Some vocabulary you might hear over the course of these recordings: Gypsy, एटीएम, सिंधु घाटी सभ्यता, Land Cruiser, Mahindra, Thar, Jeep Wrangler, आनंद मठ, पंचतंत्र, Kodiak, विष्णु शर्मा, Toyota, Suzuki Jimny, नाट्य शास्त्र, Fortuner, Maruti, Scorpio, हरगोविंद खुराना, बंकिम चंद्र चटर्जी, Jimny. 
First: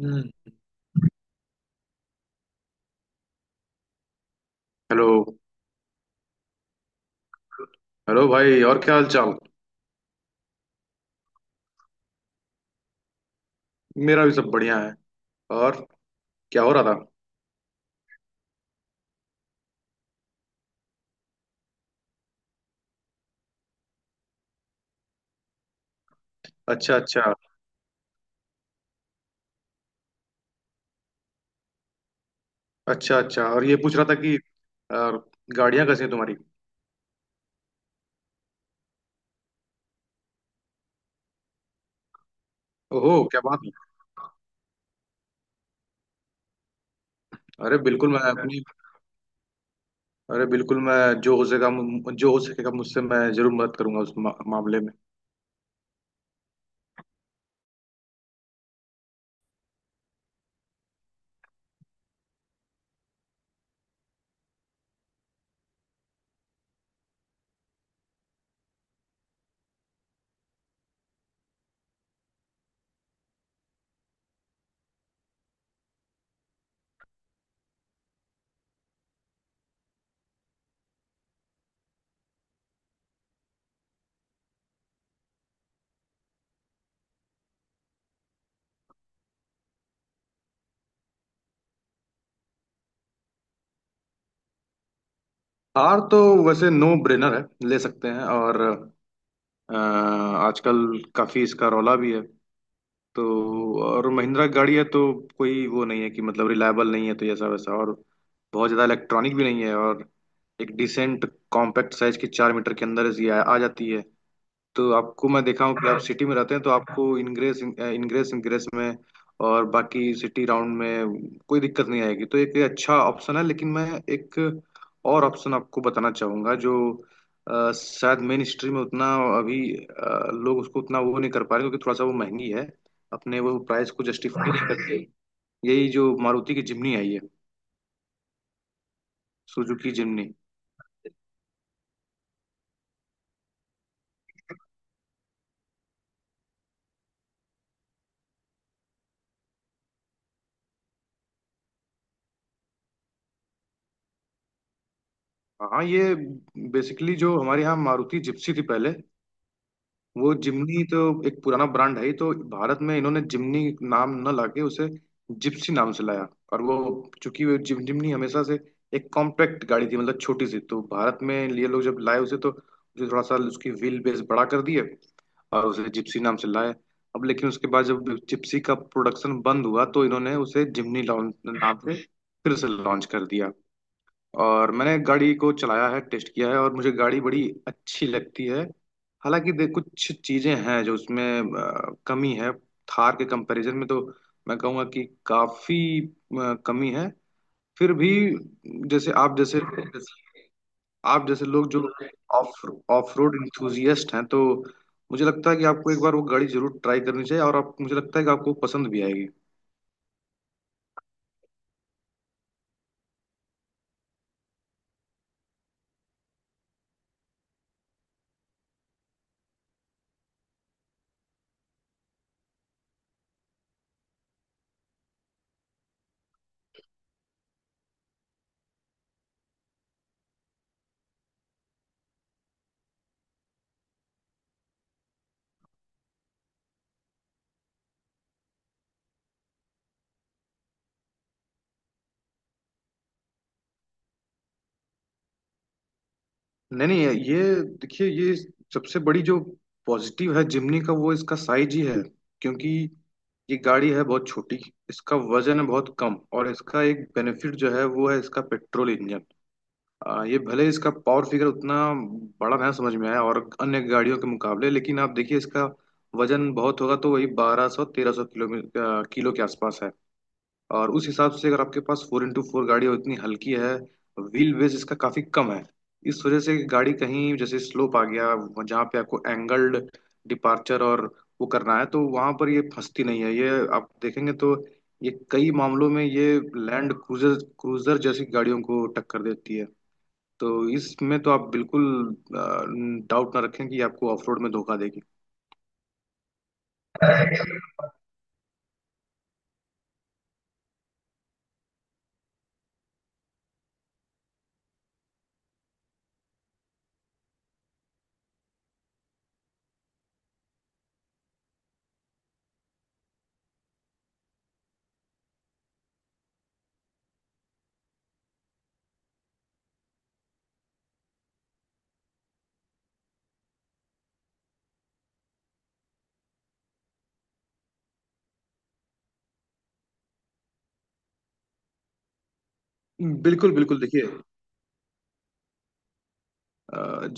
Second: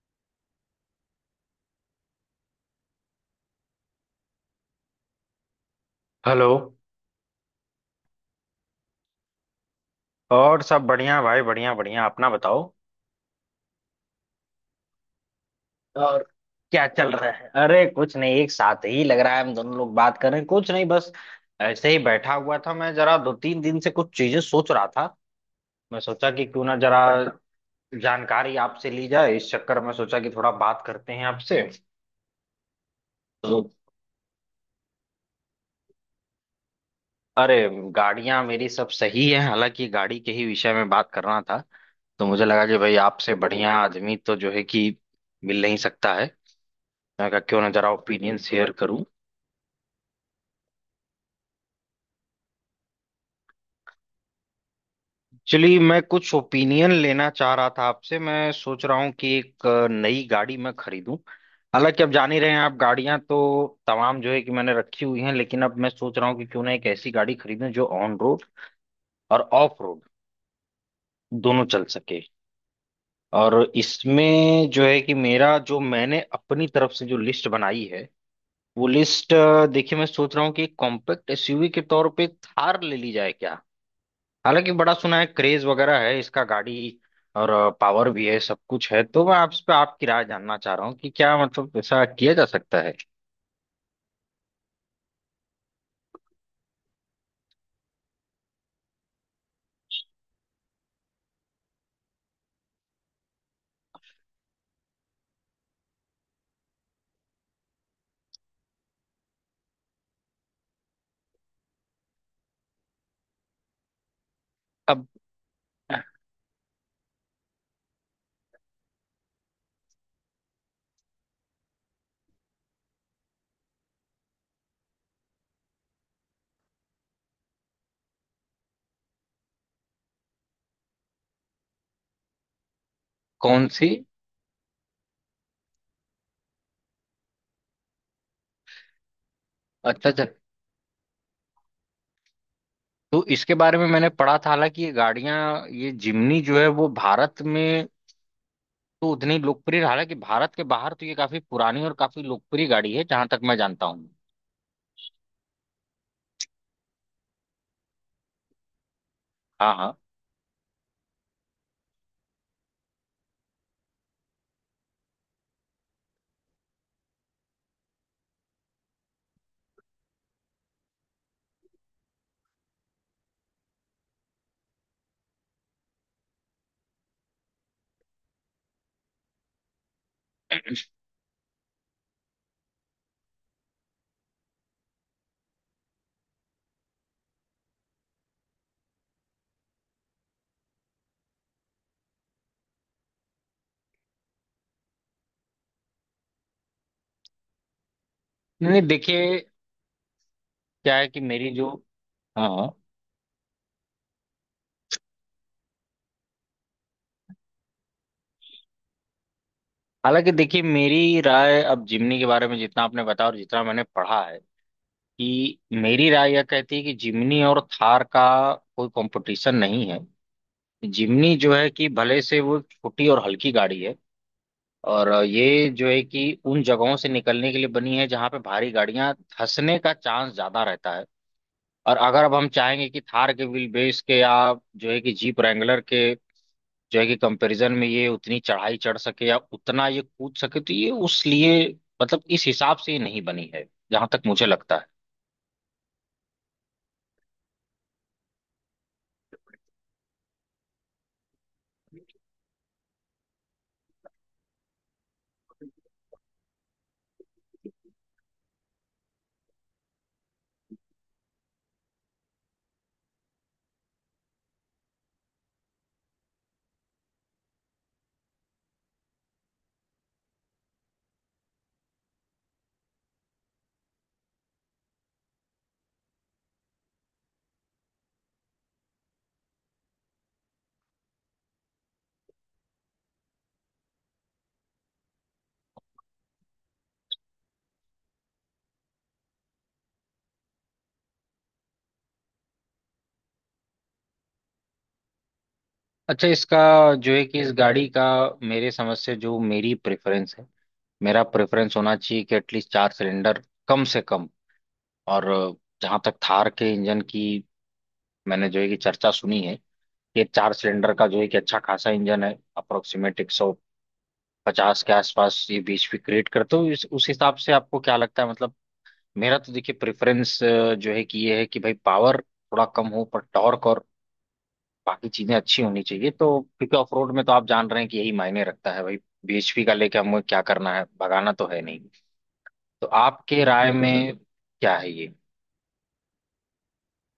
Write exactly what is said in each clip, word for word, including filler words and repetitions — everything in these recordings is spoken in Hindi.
हम्म। हेलो। हेलो। हेलो भाई और क्या हाल चाल। और सब बढ़िया भाई, बढ़िया बढ़िया, अपना बताओ मेरा भी सब बढ़िया है। और और क्या हो रहा क्या था। चल रहा है। अरे कुछ नहीं, एक साथ ही लग रहा है, हम दोनों लोग बात कर रहे हैं। कुछ नहीं, बस ऐसे ही बैठा हुआ था, मैं जरा दो तीन दिन से कुछ चीजें सोच रहा था। मैं सोचा कि क्यों ना अच्छा, जरा अच्छा। जानकारी आपसे ली जाए, इस चक्कर में सोचा कि थोड़ा बात करते हैं आपसे। अच्छा, अच्छा तो और ये पूछ रहा था कि और गाड़ियां कैसी हैं तुम्हारी। अरे गाड़ियां मेरी सब सही है, हालांकि गाड़ी के ही विषय में बात करना था। तो मुझे लगा कि भाई ओहो आपसे क्या बात है। बढ़िया आदमी तो जो है कि मिल नहीं सकता है। मैं कहा क्यों ना अरे जरा बिल्कुल मैं ओपिनियन अपनी शेयर करूं। अरे बिल्कुल मैं जो हो सकेगा मु- जो हो सकेगा मुझसे मैं जरूर मदद करूंगा उस मा, मामले में। एक्चुअली मैं कुछ ओपिनियन लेना चाह रहा था आपसे। मैं सोच रहा हूं कि एक अ, नई गाड़ी मैं खरीदूं। हालांकि अब जान ही रहे हैं आप, गाड़ियां तो तमाम जो है कि मैंने रखी हुई हैं, लेकिन अब मैं सोच रहा हूं कि क्यों ना एक ऐसी गाड़ी खरीदूं जो ऑन रोड और ऑफ रोड दोनों चल सके। और इसमें जो है कि मेरा जो मैंने अपनी तरफ से जो लिस्ट बनाई है, वो लिस्ट, देखिए मैं सोच रहा हूँ कि कॉम्पैक्ट एसयूवी के तौर पे थार ले ली जाए क्या। हालांकि बड़ा सुना है, क्रेज वगैरह है इसका गाड़ी, और पावर भी है, सब कुछ है। तो मैं आप इस पे आपकी राय जानना चाह रहा हूँ कि क्या मतलब ऐसा किया जा सकता है। कार तो वैसे नो ब्रेनर है। ले सकते हैं और अ, आजकल काफी इसका रौला भी है। तो और महिंद्रा की गाड़ी है तो कोई वो नहीं है कि मतलब रिलायबल नहीं है तो ऐसा वैसा और बहुत ज़्यादा इलेक्ट्रॉनिक भी नहीं है। और एक डिसेंट कॉम्पैक्ट साइज की चार मीटर के अंदर ऐसी आ, आ जाती है। तो अब आपको मैं देखा हूँ कि आप सिटी में रहते हैं तो आपको इनग्रेस इनग्रेस इनग्रेस में और बाकी सिटी राउंड में कोई दिक्कत नहीं आएगी। तो एक ये अच्छा ऑप्शन है लेकिन मैं एक और ऑप्शन आपको बताना चाहूँगा जो अ, शायद मेन स्ट्रीम में उतना अभी अ, लोग उसको उतना वो नहीं कर पा रहे क्योंकि थोड़ा सा वो महंगी है। अपने वो कौन सी। प्राइस को जस्टिफाई नहीं करते। यही जो मारुति की जिमनी आई है। सुजुकी अच्छा अच्छा, जिमनी। तो इसके बारे में मैंने पढ़ा था। हालांकि ये गाड़ियां, ये जिमनी जो है वो भारत में तो उतनी लोकप्रिय, हालांकि भारत के बाहर तो ये काफी पुरानी और काफी लोकप्रिय गाड़ी है जहां तक मैं जानता हूँ। हाँ, ये बेसिकली जो हमारे यहाँ मारुति जिप्सी थी पहले। हाँ हाँ। वो जिमनी तो एक पुराना ब्रांड है ही, तो भारत में इन्होंने जिमनी नाम न लाके उसे जिप्सी नाम से लाया। और वो चूंकि वो जिम जिमनी हमेशा से एक कॉम्पैक्ट गाड़ी थी मतलब छोटी सी। तो भारत में ये लोग जब लाए उसे तो उसे थोड़ा सा उसकी व्हील बेस बड़ा कर दिए और उसे जिप्सी नाम से लाए। अब लेकिन उसके बाद जब जिप्सी का प्रोडक्शन बंद हुआ तो इन्होंने उसे जिमनी लॉन्च नाम से फिर से लॉन्च कर दिया। और मैंने गाड़ी को चलाया है, टेस्ट किया है और मुझे गाड़ी बड़ी अच्छी लगती है। हालांकि देख कुछ चीजें हैं जो उसमें अ, कमी है। थार के कंपैरिजन में तो मैं कहूँगा कि काफी अ, कमी है। फिर भी नहीं नहीं, जैसे आप देखिए जैसे क्या है कि आप जैसे मेरी लोग जो, जो हाँ ऑफ हाँ। ऑफ रोड इंथुजियस्ट हैं तो मुझे लगता है कि आपको एक बार वो गाड़ी जरूर ट्राई करनी चाहिए और आप मुझे लगता है कि आपको पसंद भी आएगी। हालांकि देखिए मेरी राय अब जिमनी के बारे में जितना आपने बताया और जितना मैंने पढ़ा है कि मेरी राय यह कहती है कि जिमनी और थार का कोई कंपटीशन नहीं है। जिमनी जो है कि भले से वो छोटी और हल्की गाड़ी है, और ये जो है कि उन जगहों से निकलने के लिए बनी है जहां पे भारी गाड़ियां धंसने का चांस ज्यादा रहता है। और अगर अब हम चाहेंगे कि थार के व्हील बेस के या जो है कि जीप रैंगलर के जो है कि कंपैरिजन में ये उतनी चढ़ाई चढ़ सके या उतना ये कूद सके, तो ये उस लिए, मतलब इस हिसाब से ये नहीं बनी है, जहां तक मुझे लगता है। नहीं, नहीं, ये देखिए ये सबसे बड़ी जो पॉजिटिव है जिमनी का वो इसका साइज ही है। क्योंकि ये गाड़ी है बहुत छोटी। इसका वजन है बहुत कम और इसका एक बेनिफिट जो है वो है इसका पेट्रोल इंजन। आ, ये भले इसका पावर फिगर उतना बड़ा ना समझ में आया और अन्य गाड़ियों के मुकाबले लेकिन आप देखिए इसका वजन बहुत होगा तो वही बारह सौ तेरह सौ किलो किलो के आसपास है। और उस हिसाब से अगर आपके पास फोर इंटू फोर गाड़ी है, इतनी हल्की है। व्हील बेस इसका काफी कम है। इस वजह से गाड़ी कहीं जैसे स्लोप आ गया जहाँ पे आपको एंगल्ड डिपार्चर और वो करना है तो वहां पर ये फंसती नहीं है। ये आप देखेंगे तो ये कई मामलों में ये लैंड क्रूजर क्रूजर जैसी गाड़ियों को टक्कर देती है। तो इसमें तो आप बिल्कुल डाउट ना रखें कि ये आपको ऑफ रोड में धोखा देगी। अच्छा, इसका जो है कि इस गाड़ी का, मेरे समझ से जो मेरी प्रेफरेंस है, मेरा प्रेफरेंस होना चाहिए कि एटलीस्ट चार सिलेंडर कम से कम। और जहां तक थार के इंजन की मैंने जो है कि चर्चा सुनी है, ये चार सिलेंडर का जो है कि अच्छा खासा इंजन है, अप्रोक्सीमेट एक सौ पचास के आसपास ये बीएचपी क्रिएट करते हो इस- उस हिसाब से आपको क्या लगता है। मतलब मेरा तो देखिए प्रेफरेंस जो है कि ये है कि भाई पावर थोड़ा कम हो पर टॉर्क और बाकी चीजें अच्छी होनी चाहिए, तो क्योंकि ऑफ रोड में तो आप जान रहे हैं कि यही मायने रखता है भाई। बीएचपी का लेके हमें क्या करना है, भगाना तो है नहीं। तो आपके बिल्कुल, राय बिल्कुल, देखिए। में क्या है ये।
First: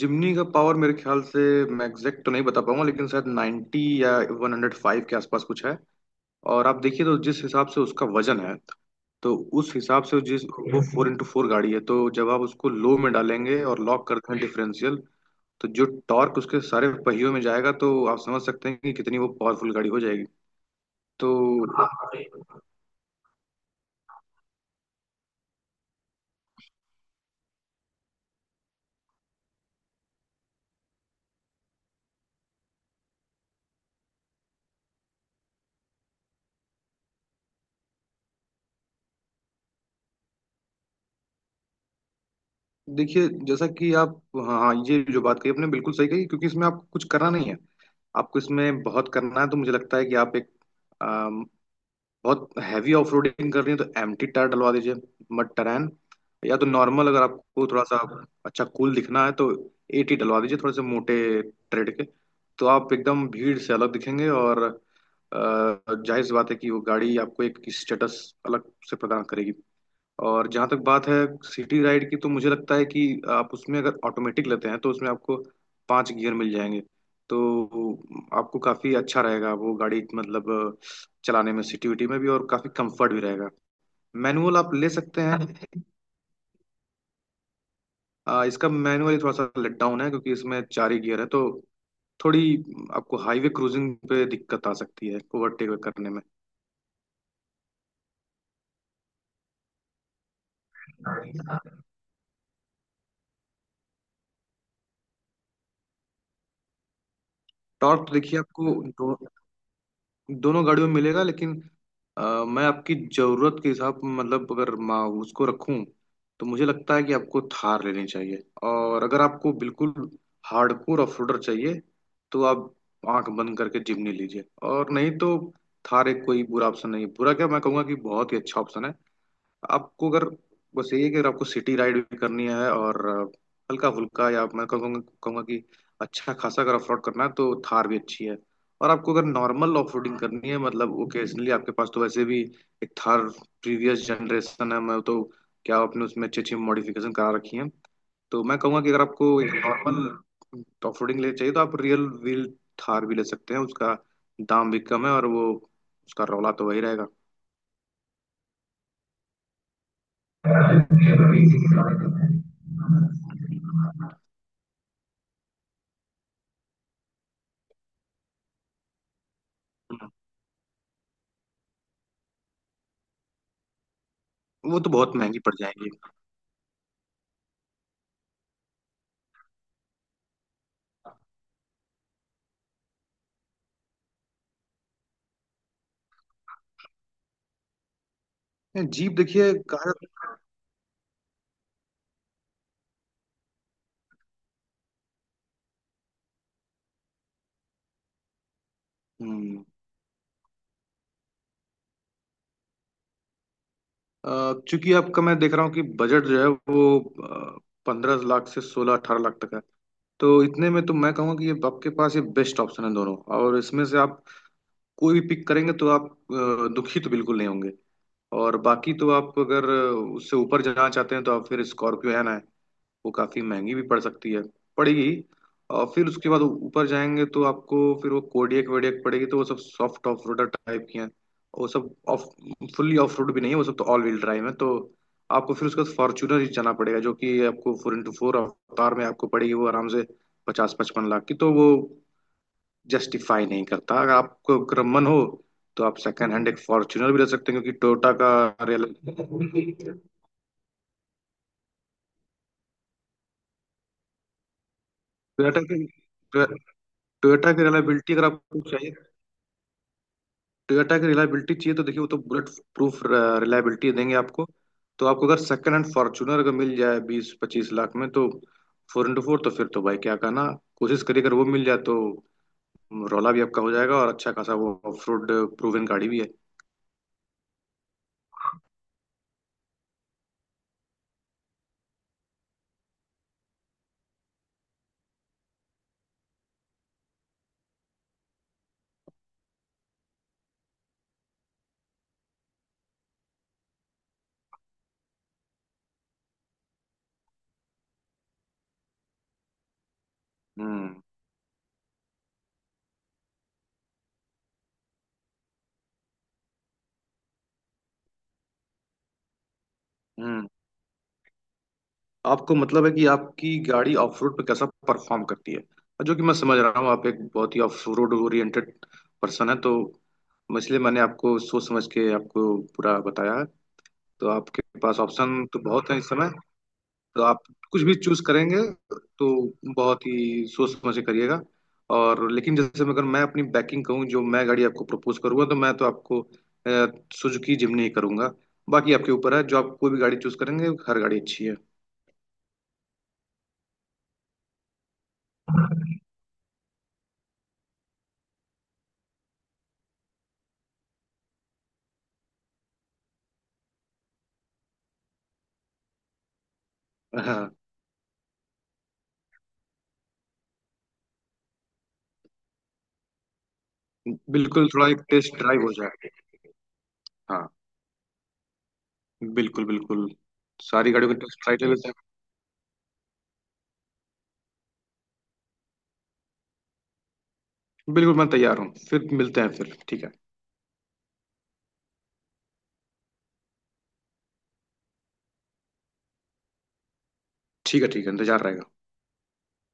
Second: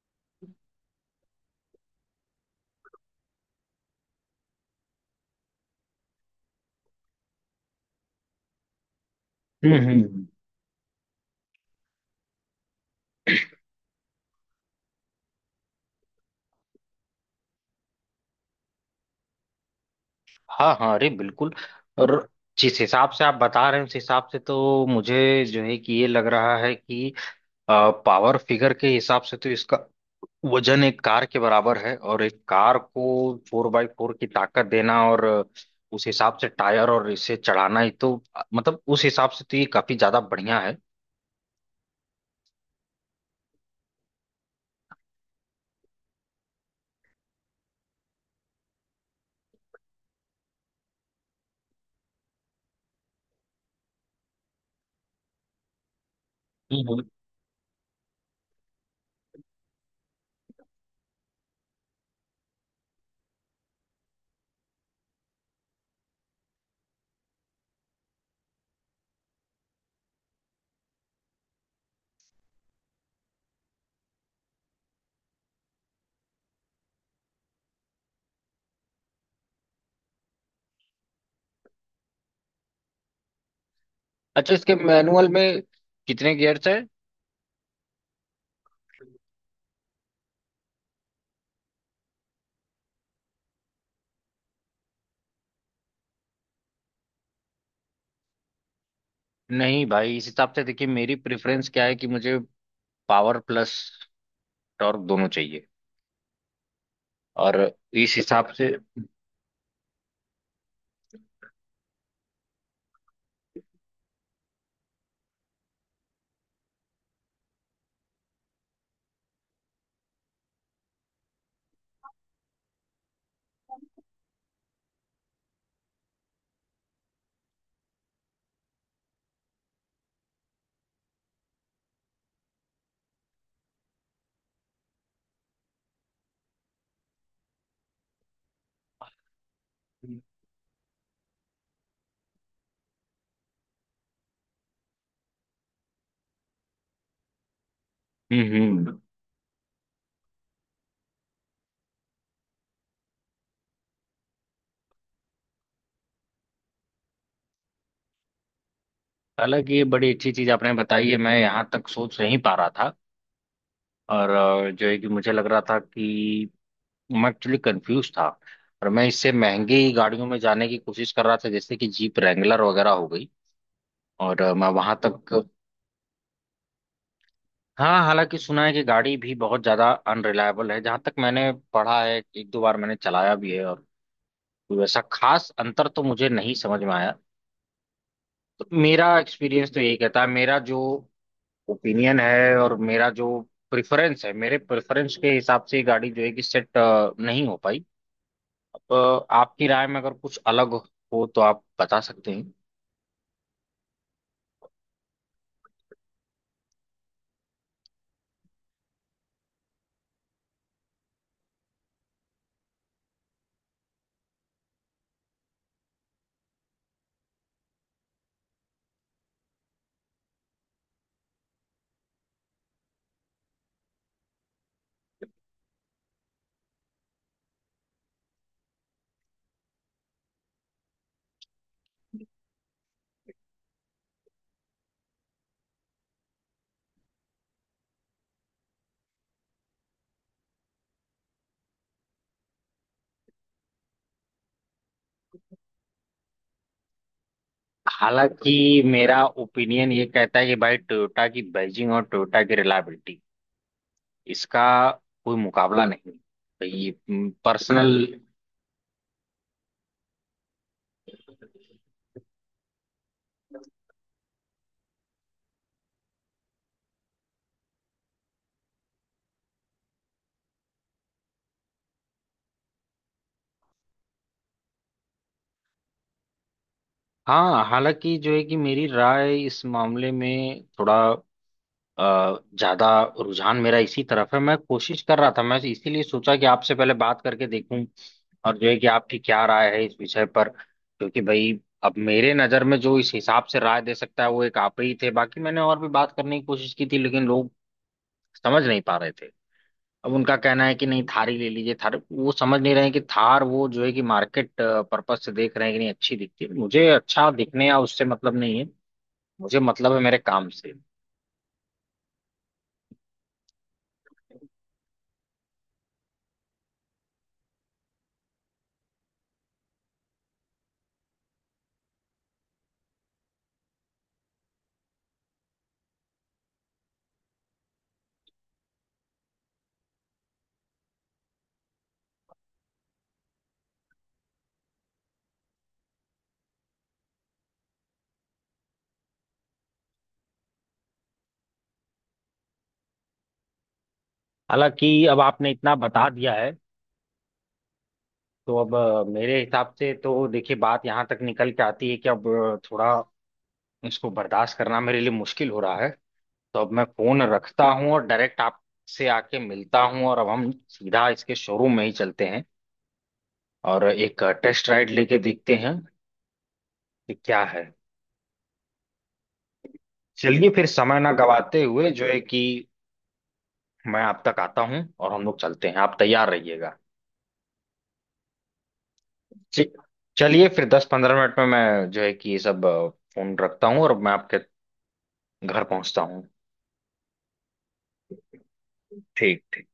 जिमनी का पावर मेरे ख्याल से मैं एग्जैक्ट तो नहीं बता पाऊंगा लेकिन शायद नाइंटी या एक सौ पांच के आसपास कुछ है। और आप देखिए तो जिस हिसाब से उसका वजन है, तो उस हम्म हिसाब से हम्म। जिस वो फोर इंटू फोर गाड़ी है तो जब आप उसको लो में डालेंगे और लॉक कर दें डिफरेंशियल तो जो टॉर्क उसके सारे पहियों में जाएगा तो आप समझ सकते हैं कि कितनी वो पावरफुल गाड़ी हो जाएगी। हाँ हाँ, अरे तो बिल्कुल। और जिस हिसाब से आप बता रहे हैं उस हिसाब से तो मुझे जो है कि ये लग रहा है कि पावर फिगर के हिसाब से तो इसका वजन एक कार के बराबर है, और एक कार को फोर बाई फोर की ताकत देना और उस हिसाब से टायर और इसे चढ़ाना ही, तो मतलब उस हिसाब से तो ये काफी ज्यादा बढ़िया है। देखिए जैसा कि आप। हाँ, हाँ, ये जो बात कही आपने बिल्कुल सही कही क्योंकि इसमें आपको कुछ करना नहीं है। आपको इसमें बहुत करना है तो मुझे लगता है कि आप एक बहुत हैवी ऑफ रोडिंग कर रही है तो एम्प्टी टायर डलवा दीजिए। मड टरैन या तो हम्म। नॉर्मल, अगर आपको थोड़ा सा अच्छा कूल दिखना है तो एटी डलवा दीजिए थोड़े से मोटे ट्रेड के। तो आप एकदम भीड़ से अलग दिखेंगे और अ, जाहिर सी बात है कि वो गाड़ी आपको एक स्टेटस अलग से प्रदान करेगी। और जहाँ तक बात है सिटी राइड की, तो मुझे लगता है कि आप उसमें अगर ऑटोमेटिक लेते हैं तो उसमें आपको पांच गियर मिल जाएंगे। तो आपको काफ़ी अच्छा रहेगा वो गाड़ी मतलब चलाने में सिटी विटी में भी और काफ़ी कंफर्ट भी रहेगा। अच्छा, मैनुअल आप इसके ले सकते मैनुअल हैं। में कितने गियर्स है। आ, इसका मैनुअल थोड़ा सा लेट डाउन है क्योंकि इसमें चार ही गियर है तो थोड़ी आपको हाईवे क्रूजिंग पे दिक्कत आ सकती है ओवरटेक करने में। नहीं भाई, इस हिसाब से देखिए मेरी प्रेफरेंस क्या है कि मुझे पावर प्लस टॉर्क दोनों चाहिए। और टॉर्क तो इस देखिए हिसाब आपको से, दोनों गाड़ियों में मिलेगा लेकिन अ, मैं आपकी जरूरत के हिसाब मतलब अगर मैं उसको रखूं तो मुझे लगता है कि आपको थार लेनी चाहिए। और अगर आपको बिल्कुल हार्डकोर ऑफरोडर चाहिए तो आप आंख बंद करके जिम्नी लीजिए। और नहीं तो थार एक कोई बुरा ऑप्शन नहीं है, बुरा क्या मैं कहूँगा कि बहुत ही अच्छा ऑप्शन है। आपको अगर बस यही है कि अगर आपको सिटी राइड भी करनी है और हल्का फुल्का या मैं कहूँगा कहूँगा कि अच्छा खासा अगर ऑफरोड करना है तो थार भी अच्छी है। और आपको अगर नॉर्मल ऑफरोडिंग करनी है मतलब ओकेजनली आपके पास तो वैसे भी एक थार प्रीवियस जनरेशन है, मैं तो क्या आपने उसमें अच्छी अच्छी मॉडिफिकेशन करा रखी है। तो हम्म मैं कहूँगा कि हम्म। अगर आपको एक नॉर्मल ऑफरोडिंग ले चाहिए तो आप रियल व्हील थार भी ले सकते हैं। उसका दाम भी कम है और वो उसका रौला तो वही रहेगा। हालांकि ये बड़ी अच्छी चीज आपने बताई है, मैं यहाँ तक सोच नहीं पा रहा था। और अ, जो है कि मुझे लग रहा था कि मैं एक्चुअली कंफ्यूज था, और मैं इससे महंगी हम्म, गाड़ियों में जाने की कोशिश कर रहा था जैसे कि जीप रैंगलर वगैरह हो गई। और अ, मैं वो तो वहां बहुत महंगी तक, पड़ जाएंगी। हाँ, हालांकि सुना है कि गाड़ी भी बहुत ज्यादा अनरिलायबल है जहां तक मैंने पढ़ा है। एक दो बार मैंने चलाया भी है और कोई वैसा खास अंतर तो मुझे नहीं समझ में आया। तो नहीं, जीप मेरा देखिए एक्सपीरियंस तो कार। यही कहता है, मेरा जो ओपिनियन है और मेरा जो प्रेफरेंस है, मेरे प्रेफरेंस के हिसाब से ये गाड़ी जो है कि सेट नहीं हो पाई। अब हम्म, आपकी राय में अगर कुछ अलग हो तो आप बता सकते हैं। अ, चूंकि आपका मैं देख रहा हूँ कि बजट जो है वो पंद्रह लाख से सोलह अठारह लाख तक है। तो इतने में तो मैं कहूँगा कि ये आपके पास ये बेस्ट ऑप्शन है दोनों। और इसमें से आप कोई भी पिक करेंगे तो आप अ, दुखी तो बिल्कुल नहीं होंगे। और बाकी तो आप अगर उससे ऊपर जाना चाहते हैं तो आप फिर स्कॉर्पियो है। वो काफी महंगी भी पड़ सकती है, पड़ेगी। और फिर उसके बाद ऊपर जाएंगे तो आपको फिर वो कोडियक वेडियक पड़ेगी तो वो सब सॉफ्ट ऑफ रोडर टाइप की हैं। वो सब ऑफ फुल्ली ऑफ रोड भी नहीं है, वो सब तो ऑल व्हील ड्राइव है। तो आपको फिर उसके बाद फॉर्च्यूनर ही जाना पड़ेगा जो कि आपको फोर इंटू फोर अवतार में आपको पड़ेगी वो आराम से पचास पचपन लाख की। तो वो जस्टिफाई नहीं करता, अगर आपको अगर मन हो तो आप सेकंड हैंड एक फॉर्च्यूनर भी ले सकते हैं क्योंकि टोयोटा का हालांकि रियल। मेरा ओपिनियन ये कहता है कि भाई टोयोटा की बैजिंग और टोयोटा की रिलायबिलिटी, इसका कोई टोयोटा की मुकाबला नहीं। तो ये टोयोटा की पर्सनल, रिलायबिलिटी अगर आपको चाहिए। टोयोटा की रिलायबिलिटी चाहिए तो देखिए वो तो बुलेट प्रूफ रिलायबिलिटी देंगे आपको। तो आपको अगर सेकंड हैंड फॉर्चूनर अगर मिल जाए बीस पच्चीस लाख में तो फोर इंटू फोर तो फिर तो भाई क्या कहना। कोशिश करिए अगर वो मिल जाए तो रौला भी आपका हो जाएगा और अच्छा खासा वो ऑफ रोड प्रूवन गाड़ी भी है। हाँ, हालांकि जो है कि मेरी राय इस मामले में थोड़ा अ, ज्यादा रुझान मेरा इसी तरफ है। मैं कोशिश कर रहा था, मैं इसीलिए सोचा कि आपसे पहले बात करके देखूं और जो है कि आपकी क्या राय है इस विषय पर, क्योंकि भाई अब मेरे नजर में जो इस हिसाब से राय दे सकता है वो एक आप ही थे। बाकी मैंने और भी बात करने की कोशिश की थी लेकिन लोग समझ नहीं पा रहे थे। अब उनका कहना है कि हम्म, नहीं थारी ले लीजिए, थार, वो समझ नहीं रहे हैं कि थार वो जो है कि मार्केट पर्पज से देख रहे हैं कि नहीं अच्छी दिखती है। मुझे अच्छा दिखने या उससे मतलब नहीं है, मुझे मतलब है मेरे काम हम्म। से। आपको मतलब है कि आपकी गाड़ी ऑफ रोड पे कैसा परफॉर्म करती है और जो कि मैं समझ रहा हूँ आप एक बहुत ही ऑफ रोड ओरिएंटेड पर्सन है। तो इसलिए मैंने आपको सोच समझ के आपको पूरा बताया। तो आपके पास ऑप्शन तो बहुत है इस समय तो आप कुछ भी चूज करेंगे तो बहुत ही सोच समझ के करिएगा। और लेकिन जैसे मैं अगर मैं अपनी बैकिंग कहूँ जो मैं गाड़ी आपको प्रपोज करूंगा तो मैं तो आपको सुजुकी जिमनी ही करूंगा। बाकी आपके ऊपर है, जो आप कोई भी गाड़ी चूज करेंगे हर गाड़ी अच्छी है। हालांकि अब आपने इतना बता दिया है, तो अब अ, मेरे हिसाब से तो देखिए बात यहाँ तक निकल के आती है कि अब अ, थोड़ा इसको बर्दाश्त करना मेरे लिए मुश्किल हो रहा है। तो अब मैं फोन हाँ, रखता हूँ और डायरेक्ट आपसे आके मिलता हूँ, और अब हम सीधा इसके शोरूम में ही चलते हैं और एक बिल्कुल टेस्ट थोड़ा राइड एक लेके टेस्ट देखते ड्राइव हो हैं जाए। कि क्या हाँ, है। बिल्कुल, बिल्कुल, चलिए फिर सारी समय ना गाड़ियों का टेस्ट गवाते ड्राइव ले हुए लेते जो है कि मैं आप तक आता हूँ और हम लोग चलते हैं, आप तैयार रहिएगा। हैं। बिल्कुल मैं तैयार हूँ, फिर मिलते हैं, जी। फिर ठीक है। चलिए फिर दस पंद्रह मिनट में मैं जो है कि ये सब अ, फोन रखता हूँ और मैं आपके घर पहुंचता हूँ। ठीक है, ठीक है, इंतजार रहेगा। ठीक ठीक।